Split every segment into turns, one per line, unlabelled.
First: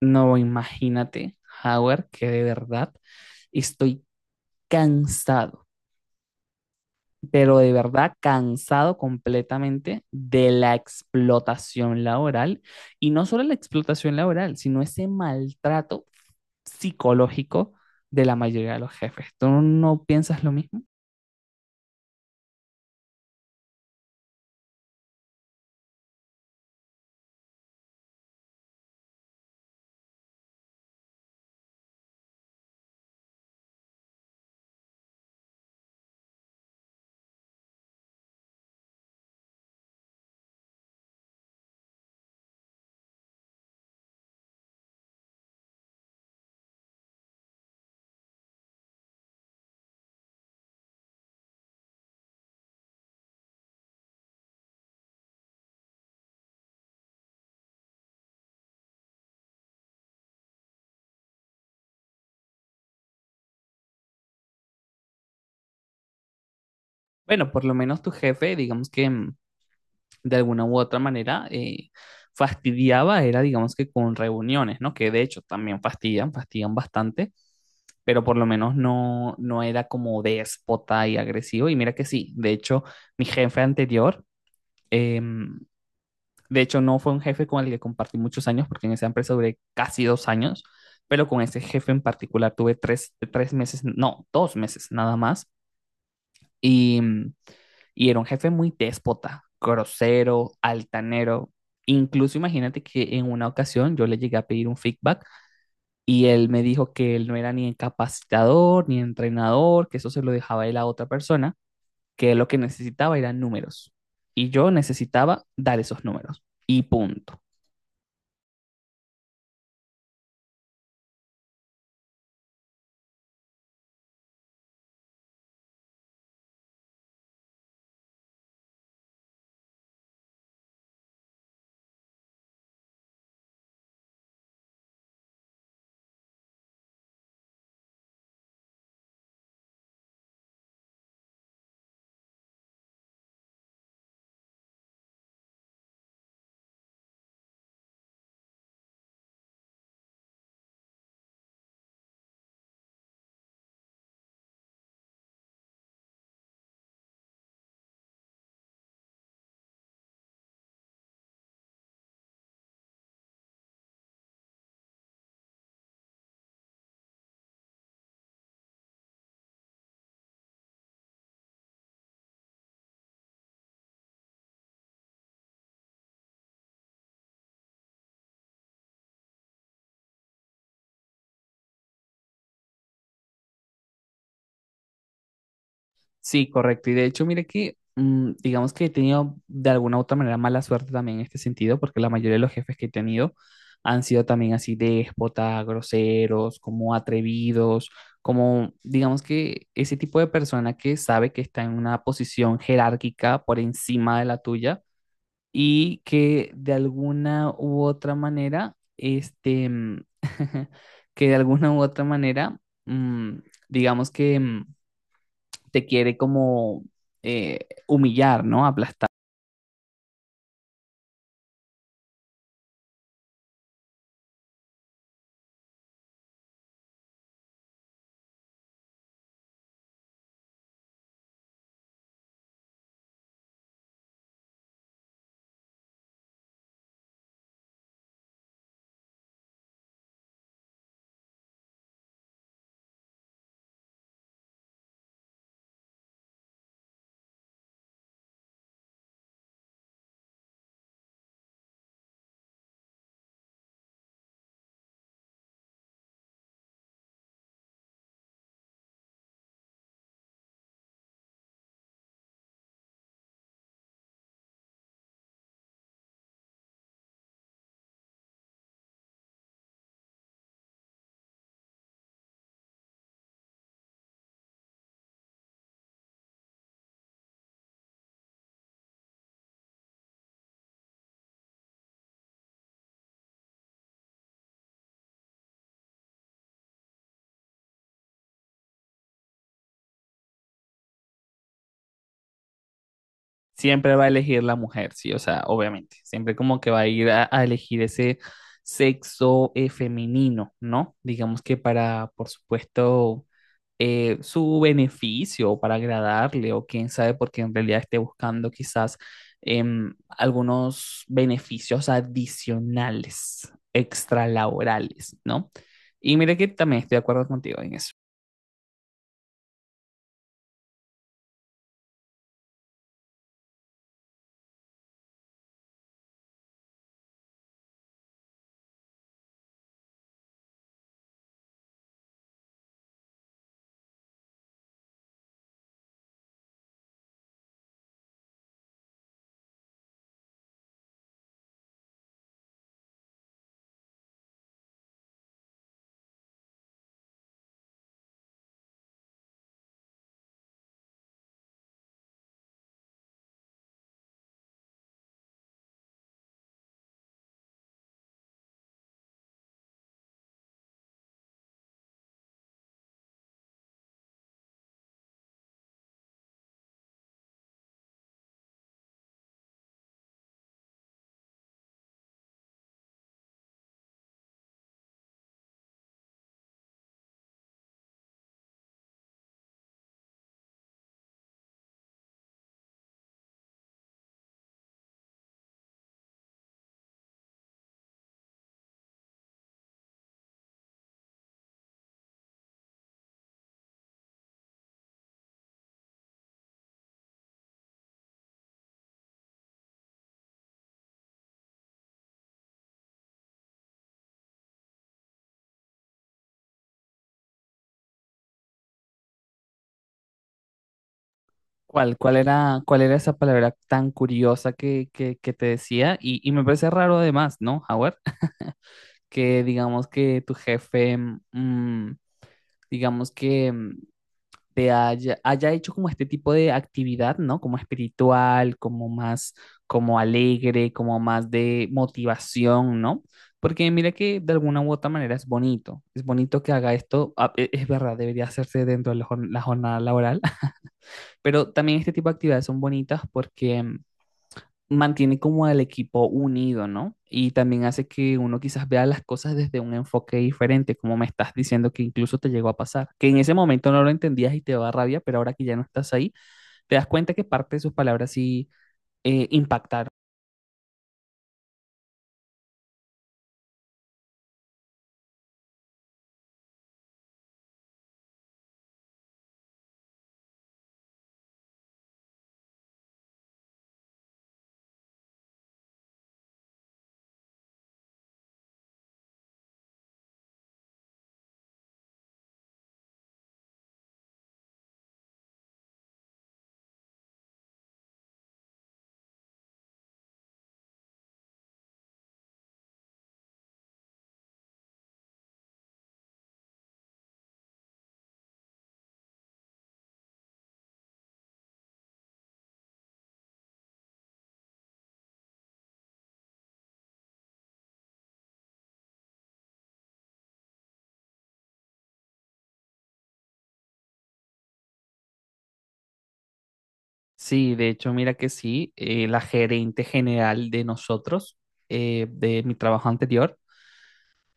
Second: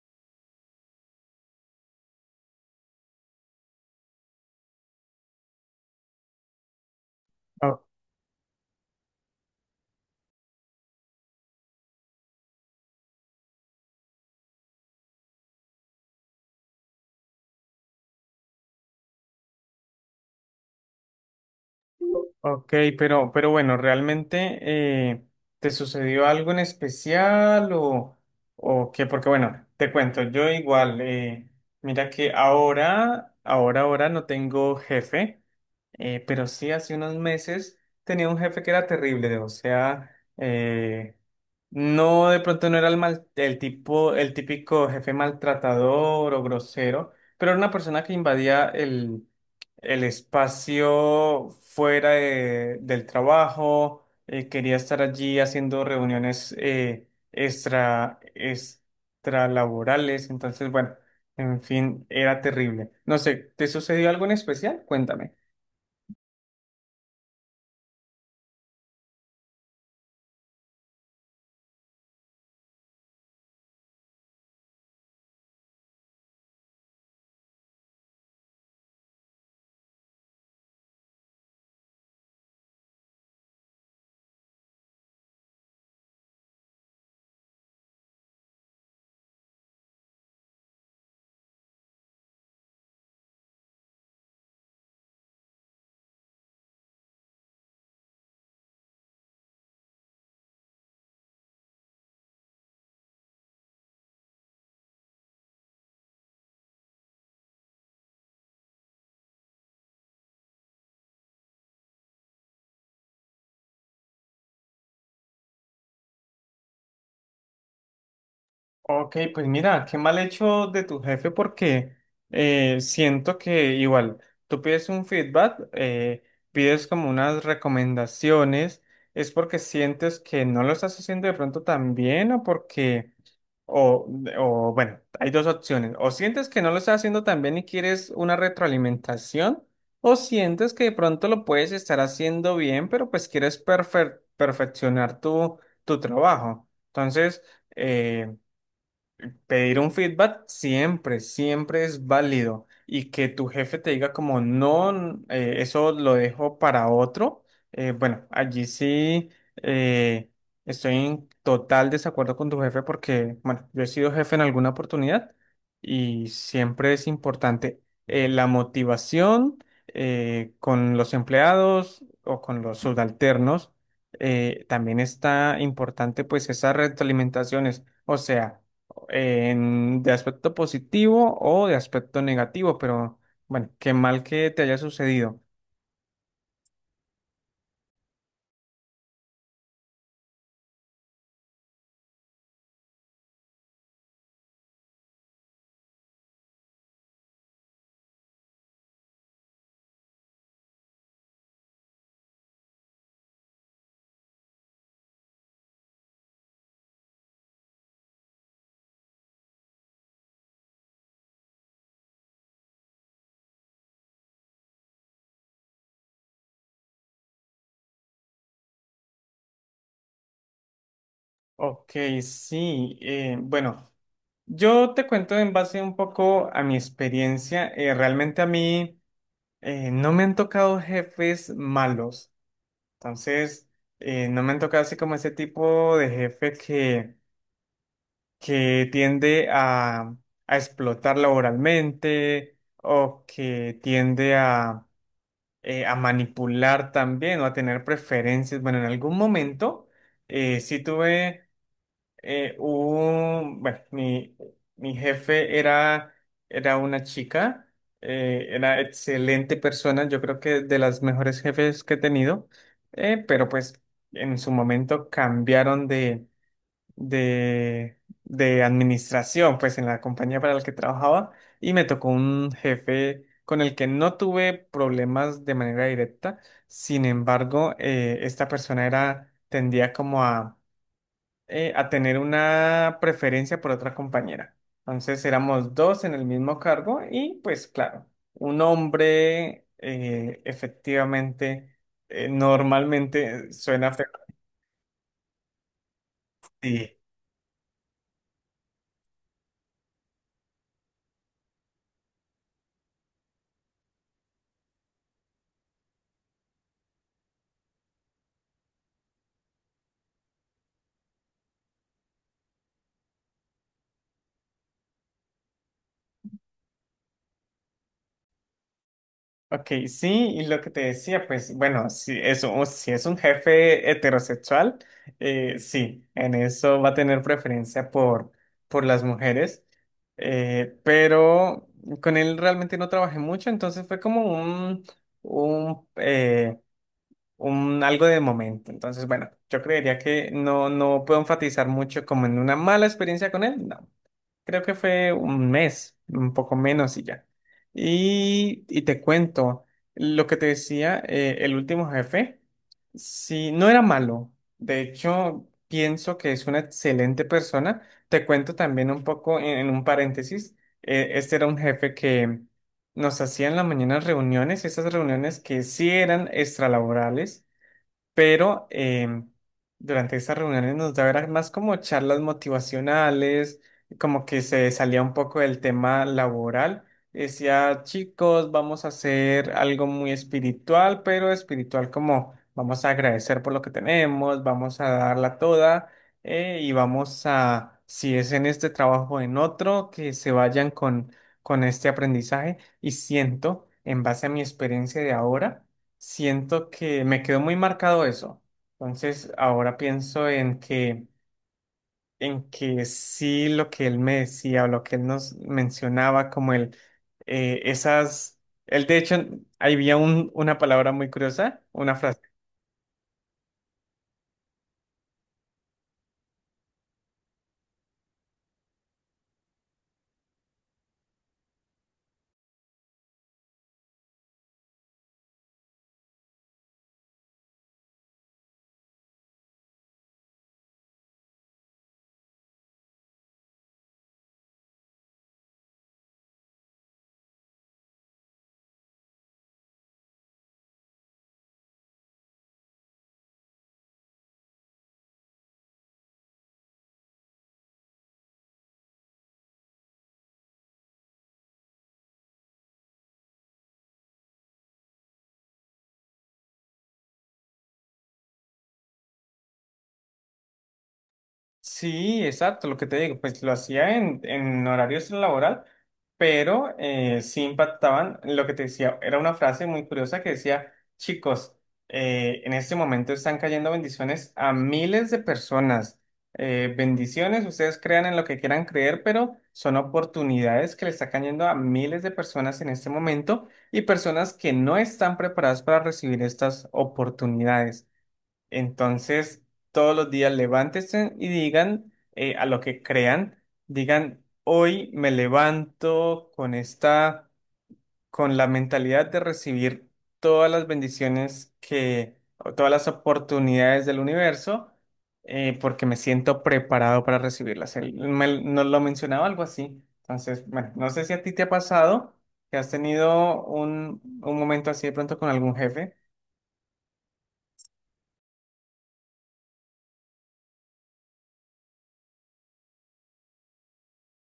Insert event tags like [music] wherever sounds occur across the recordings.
No, imagínate, Howard, que de verdad estoy cansado, pero de
O-
verdad cansado completamente de la explotación laboral y no solo la explotación laboral, sino ese maltrato psicológico de la mayoría de los jefes. ¿Tú no piensas lo mismo?
Ok, pero, bueno, ¿realmente te sucedió algo en especial o qué? Porque bueno, te cuento, yo igual, mira que ahora no tengo jefe, pero sí hace unos meses tenía un jefe que era terrible, o sea, eh, no, de pronto no era el, mal, el tipo, el típico jefe maltratador o grosero, pero era una persona que invadía el espacio fuera del trabajo, quería estar allí haciendo reuniones extralaborales, entonces, bueno, en fin, era terrible. No sé, ¿te sucedió algo en especial? Cuéntame.
Bueno, por lo menos tu jefe, digamos que de alguna u otra manera fastidiaba era, digamos que con reuniones, ¿no? Que de hecho también fastidian bastante, pero por lo menos no era como déspota y agresivo. Y mira que sí, de hecho, mi jefe anterior, eh, de hecho no fue un jefe con el que compartí muchos años, porque en esa empresa duré casi 2 años, pero con ese jefe en particular tuve tres meses, no, 2 meses nada más. Y y era un jefe muy déspota, grosero, altanero. Incluso imagínate que en una ocasión yo le llegué a pedir un feedback y él me dijo que él no era ni capacitador ni entrenador, que eso se lo dejaba él a otra persona, que él lo que necesitaba eran números. Y yo necesitaba dar esos números. Y punto.
Ok, pues mira, qué mal hecho de tu jefe porque siento que igual tú pides un feedback, pides como unas recomendaciones, es porque sientes que no lo estás haciendo de pronto tan bien o porque, o, o bueno, hay dos opciones, o sientes que no lo estás haciendo tan bien y quieres una retroalimentación, o sientes que de pronto lo puedes estar haciendo bien, pero pues quieres perfeccionar tu trabajo. Entonces... eh, pedir un feedback siempre, siempre es válido. Y que tu jefe te diga como, no, eso lo dejo para otro. Bueno, allí sí eh, estoy en total desacuerdo con tu jefe porque, bueno, yo he sido jefe en alguna oportunidad y siempre es importante la motivación con los empleados o con los subalternos. También está importante pues esas retroalimentaciones. O sea, de aspecto positivo o de aspecto negativo, pero bueno, qué mal que te haya sucedido.
Sí, correcto. Y de hecho, mire que, digamos que he tenido de alguna u otra manera mala suerte también en este sentido, porque la mayoría de los jefes que he tenido han sido también así déspotas, groseros, como atrevidos, como, digamos que ese tipo de persona que sabe que está en una posición jerárquica por encima de la tuya y que de alguna u otra manera, [laughs] que de alguna u otra manera, mm, digamos que... mm, te quiere como humillar, ¿no? Aplastar.
Ok, sí, bueno, yo te cuento en base un poco a mi experiencia. Realmente a mí no me han tocado jefes malos, entonces no me han tocado así como ese tipo de jefe que tiende a explotar laboralmente o que tiende a manipular también o a tener preferencias. Bueno, en algún momento sí tuve un, bueno, mi jefe era, era una chica, era excelente persona, yo creo que de las mejores jefes que he tenido, pero pues en su momento cambiaron de, de administración, pues en la compañía para la que trabajaba, y me tocó un jefe con el que no tuve problemas de manera directa, sin embargo, esta persona era, tendía como a tener una preferencia por otra compañera. Entonces éramos dos en el mismo cargo y pues claro, un hombre efectivamente, normalmente suena
Siempre va
feo.
a elegir la mujer, sí, o sea, obviamente. Siempre como que va a
Sí,
ir a elegir ese sexo femenino, ¿no? Digamos que para, por supuesto, su beneficio, o para agradarle, o quién sabe, porque en realidad esté buscando quizás algunos beneficios adicionales, extralaborales, ¿no? Y mira que también estoy de acuerdo contigo en eso.
ok, sí, y lo que te decía, pues bueno, si es, si es un jefe heterosexual, sí, en eso va a tener preferencia por las mujeres, pero con él realmente no trabajé mucho, entonces fue como un, un, eh, un algo de momento. Entonces, bueno, yo creería que no, no puedo enfatizar mucho como en una mala experiencia con él, no. Creo que fue un mes, un poco menos y ya. Y te cuento, lo que te decía, el último jefe, sí, no era malo. De hecho, pienso que es una excelente persona. Te cuento también un poco en un paréntesis. Este era un jefe que nos hacía en la mañana reuniones, esas reuniones que sí eran extralaborales pero durante estas reuniones nos daba era más como charlas motivacionales, como que se salía un poco del tema laboral. Decía, chicos, vamos a hacer algo muy espiritual, pero espiritual como vamos a agradecer por lo que tenemos, vamos a darla toda y vamos a, si es en este trabajo o en otro, que se vayan con este aprendizaje. Y siento, en base a mi experiencia de ahora, siento que me quedó muy marcado eso. Entonces, ahora pienso en que sí lo que él me decía o lo que él nos mencionaba, como el, esas, él de hecho, ahí había una palabra muy curiosa, una
¿Cuál
frase.
era, cuál era esa palabra tan curiosa que te decía? Y me parece raro además, ¿no, Howard? [laughs] Que digamos que tu jefe, mm, digamos que te haya, haya hecho como este tipo de actividad, ¿no? Como espiritual, como más, como alegre, como más de motivación, ¿no? Porque mira que de alguna u otra manera es bonito que haga esto, ah, es verdad, debería hacerse dentro de la la jornada laboral pero también este tipo de actividades son bonitas porque mantiene como al equipo unido, ¿no? Y también hace que uno quizás vea las cosas desde un enfoque diferente, como me estás diciendo que incluso te llegó a pasar, que en ese momento no lo entendías y te daba rabia, pero ahora que ya no estás ahí, te das cuenta que parte de sus palabras sí impactaron.
Sí, exacto, lo que te digo, pues lo hacía en horario laboral, pero sí impactaban, lo que te decía, era una frase muy curiosa que decía, chicos, en este momento están cayendo bendiciones a miles de personas. Bendiciones, ustedes crean en lo que quieran creer, pero son oportunidades que le están cayendo a miles de personas en este momento y personas que no están preparadas para recibir estas oportunidades. Entonces, todos los días levántense y digan a lo que crean, digan, hoy me levanto con esta, con la mentalidad de recibir todas las bendiciones que, o todas las oportunidades del universo, porque me siento preparado para recibirlas. Nos lo mencionaba algo así. Entonces, bueno, no sé si a ti te ha pasado que has tenido un momento así de pronto con algún jefe.
Sí, de hecho, mira que sí, la gerente general de nosotros, de mi trabajo anterior,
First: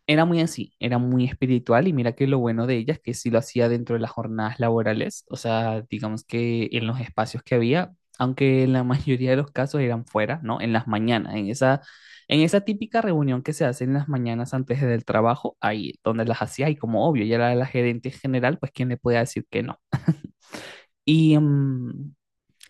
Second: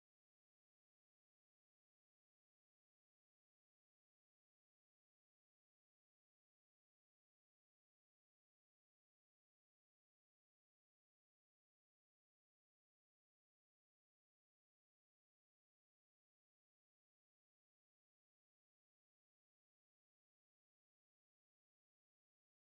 era muy así, era muy espiritual y mira que lo bueno de ella es que sí lo hacía dentro de las jornadas laborales, o sea, digamos que en los espacios que había, aunque en la [laughs] mayoría de los casos eran fuera, ¿no? En las mañanas, en esa típica reunión que se hace en las mañanas antes del trabajo, ahí donde las hacía y como obvio, ella era la gerente general, pues quién le podía decir que no. Y,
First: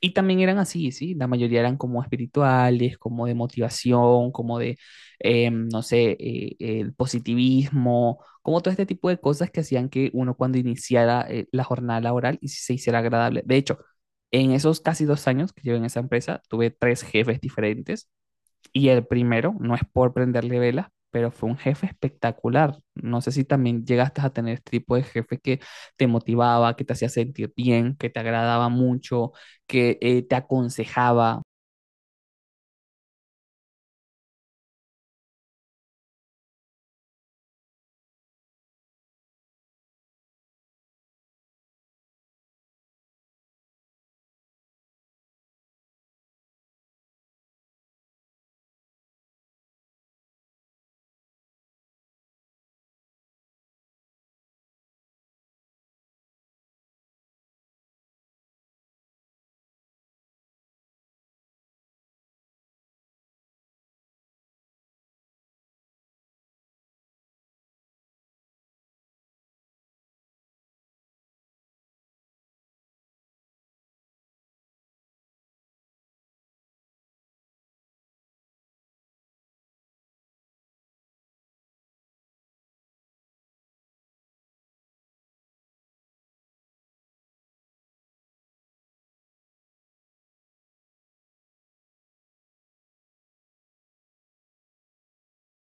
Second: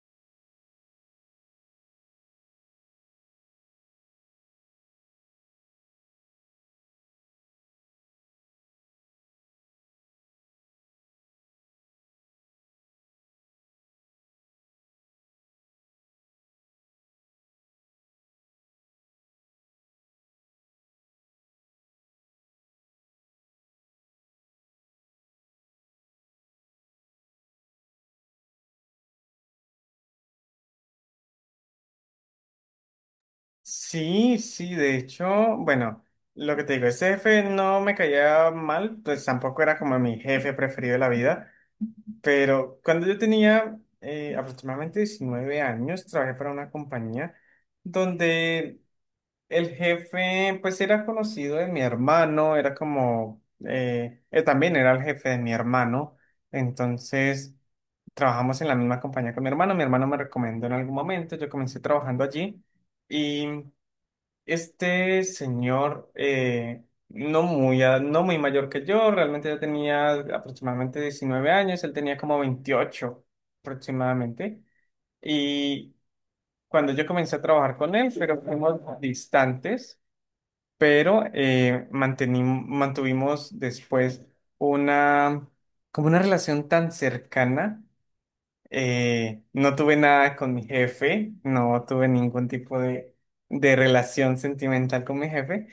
y también eran así, ¿sí? La mayoría eran como espirituales, como de motivación, como de, no sé, el positivismo, como todo este tipo de cosas que hacían que uno cuando iniciara la jornada laboral y se hiciera agradable. De hecho, en esos casi 2 años que llevo en esa empresa, tuve tres jefes diferentes y el primero, no es por prenderle velas, pero fue un jefe espectacular. No sé si también llegaste a tener este tipo de jefe que te motivaba, que te hacía sentir bien, que te agradaba mucho, que te aconsejaba.
Sí, sí, de hecho, bueno, lo que te digo, ese jefe no me caía mal, pues tampoco era como mi jefe preferido de la vida, pero cuando yo tenía aproximadamente 19 años, trabajé para una compañía donde el jefe, pues era conocido de mi hermano, era como, él también era el jefe de mi hermano, entonces trabajamos en la misma compañía con mi hermano me recomendó en algún momento, yo comencé trabajando allí. Y este señor, no muy, no muy mayor que yo, realmente ya tenía aproximadamente 19 años, él tenía como 28 aproximadamente. Y cuando yo comencé a trabajar con él, pero fuimos distantes, pero mantuvimos después una, como una relación tan cercana. No tuve nada con mi jefe, no tuve ningún tipo de relación sentimental con mi jefe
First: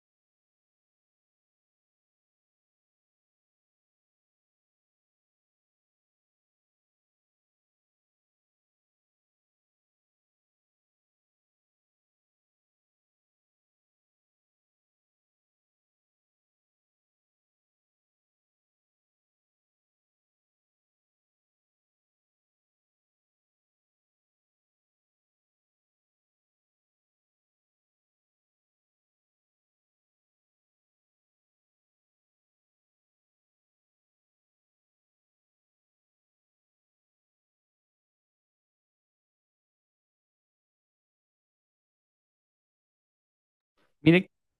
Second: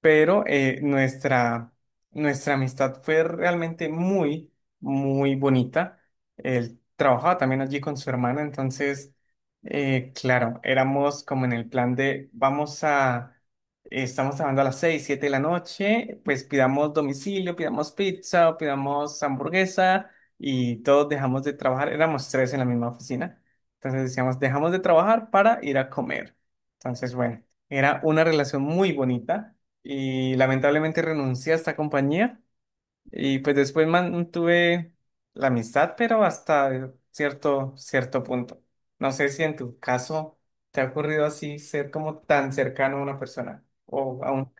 pero nuestra amistad fue realmente muy, muy bonita. Él trabajaba también allí con su hermana, entonces, claro, éramos como en el plan de vamos a, estamos trabajando a las 6 7 de la noche, pues pidamos domicilio, pidamos pizza, o pidamos hamburguesa y todos dejamos de trabajar, éramos tres en la misma oficina, entonces decíamos, dejamos de trabajar para ir a comer. Entonces, bueno, era una relación muy bonita y lamentablemente renuncié a esta compañía y pues después mantuve la amistad, pero hasta cierto, cierto punto. No sé si en tu caso te ha ocurrido así ser como tan cercano a una persona o
Mire,
a un...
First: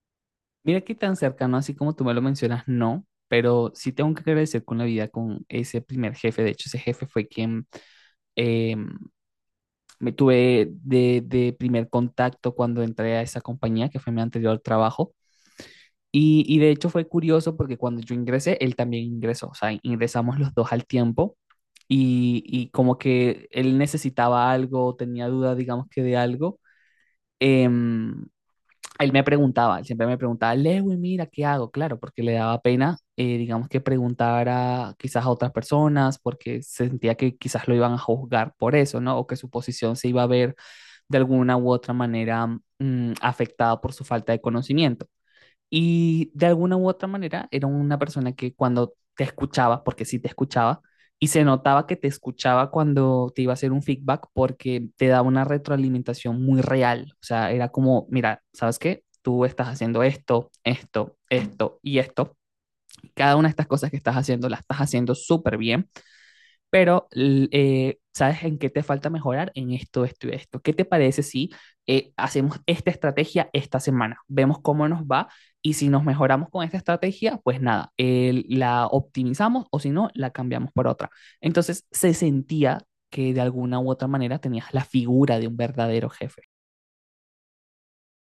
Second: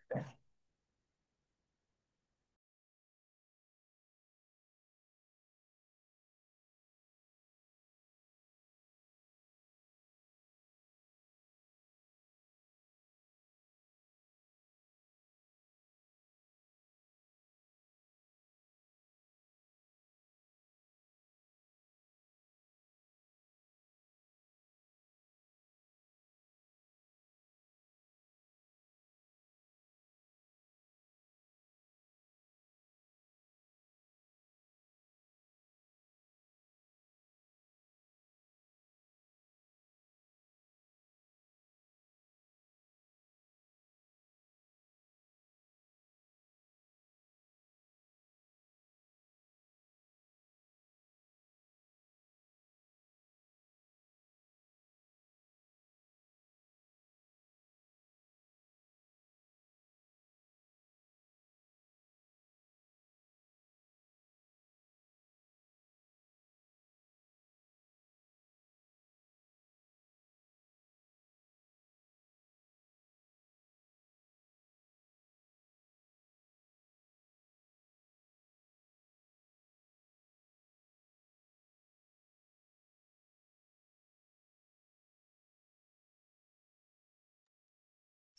mira qué tan cercano, así como tú me lo mencionas, no, pero sí tengo que agradecer con la vida con ese primer jefe. De hecho, ese jefe fue quien eh, me tuve de primer contacto cuando entré a esa compañía, que fue mi anterior trabajo. Y de hecho fue curioso porque cuando yo ingresé, él también ingresó, o sea, ingresamos los dos al tiempo y como que él necesitaba algo, tenía duda, digamos que de algo, em, él me preguntaba, él siempre me preguntaba, Lewin, mira, ¿qué hago? Claro, porque le daba pena, digamos que preguntar a quizás a otras personas porque sentía que quizás lo iban a juzgar por eso, ¿no? O que su posición se iba a ver de alguna u otra manera afectada por su falta de conocimiento. Y de alguna u otra manera era una persona que cuando te escuchaba, porque sí te escuchaba, y se notaba que te escuchaba cuando te iba a hacer un feedback porque te daba una retroalimentación muy real. O sea, era como, mira, ¿sabes qué? Tú estás haciendo esto, esto, esto y esto. Cada una de estas cosas que estás haciendo las estás haciendo súper bien pero ¿sabes en qué te falta mejorar? En esto, esto y esto. ¿Qué te parece si hacemos esta estrategia esta semana? Vemos cómo nos va y si nos mejoramos con esta estrategia, pues nada, la optimizamos o si no, la cambiamos por otra. Entonces se sentía que de alguna u otra manera tenías la figura de un verdadero jefe.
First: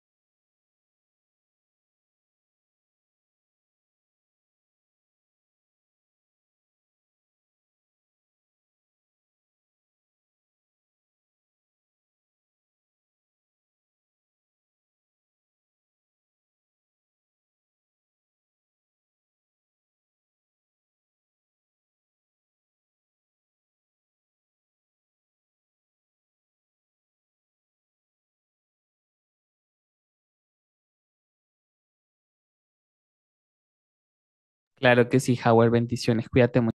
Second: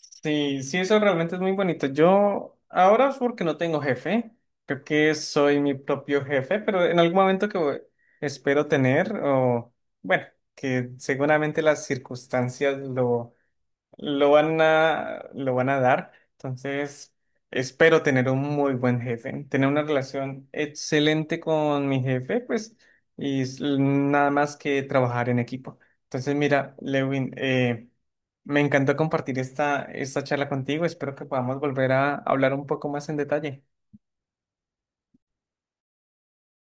Sí, sí, eso realmente es muy bonito. Yo ahora es porque no tengo jefe, creo que soy mi propio jefe, pero en algún momento que espero tener o bueno, que seguramente las circunstancias lo van a dar. Entonces, espero tener un muy buen jefe, tener una relación excelente con mi jefe, pues, y nada más que trabajar en equipo. Entonces, mira, Lewin, me encantó compartir esta, esta charla contigo. Espero que podamos volver a hablar un poco más en detalle.
Claro que sí, Howard, bendiciones, cuídate mucho.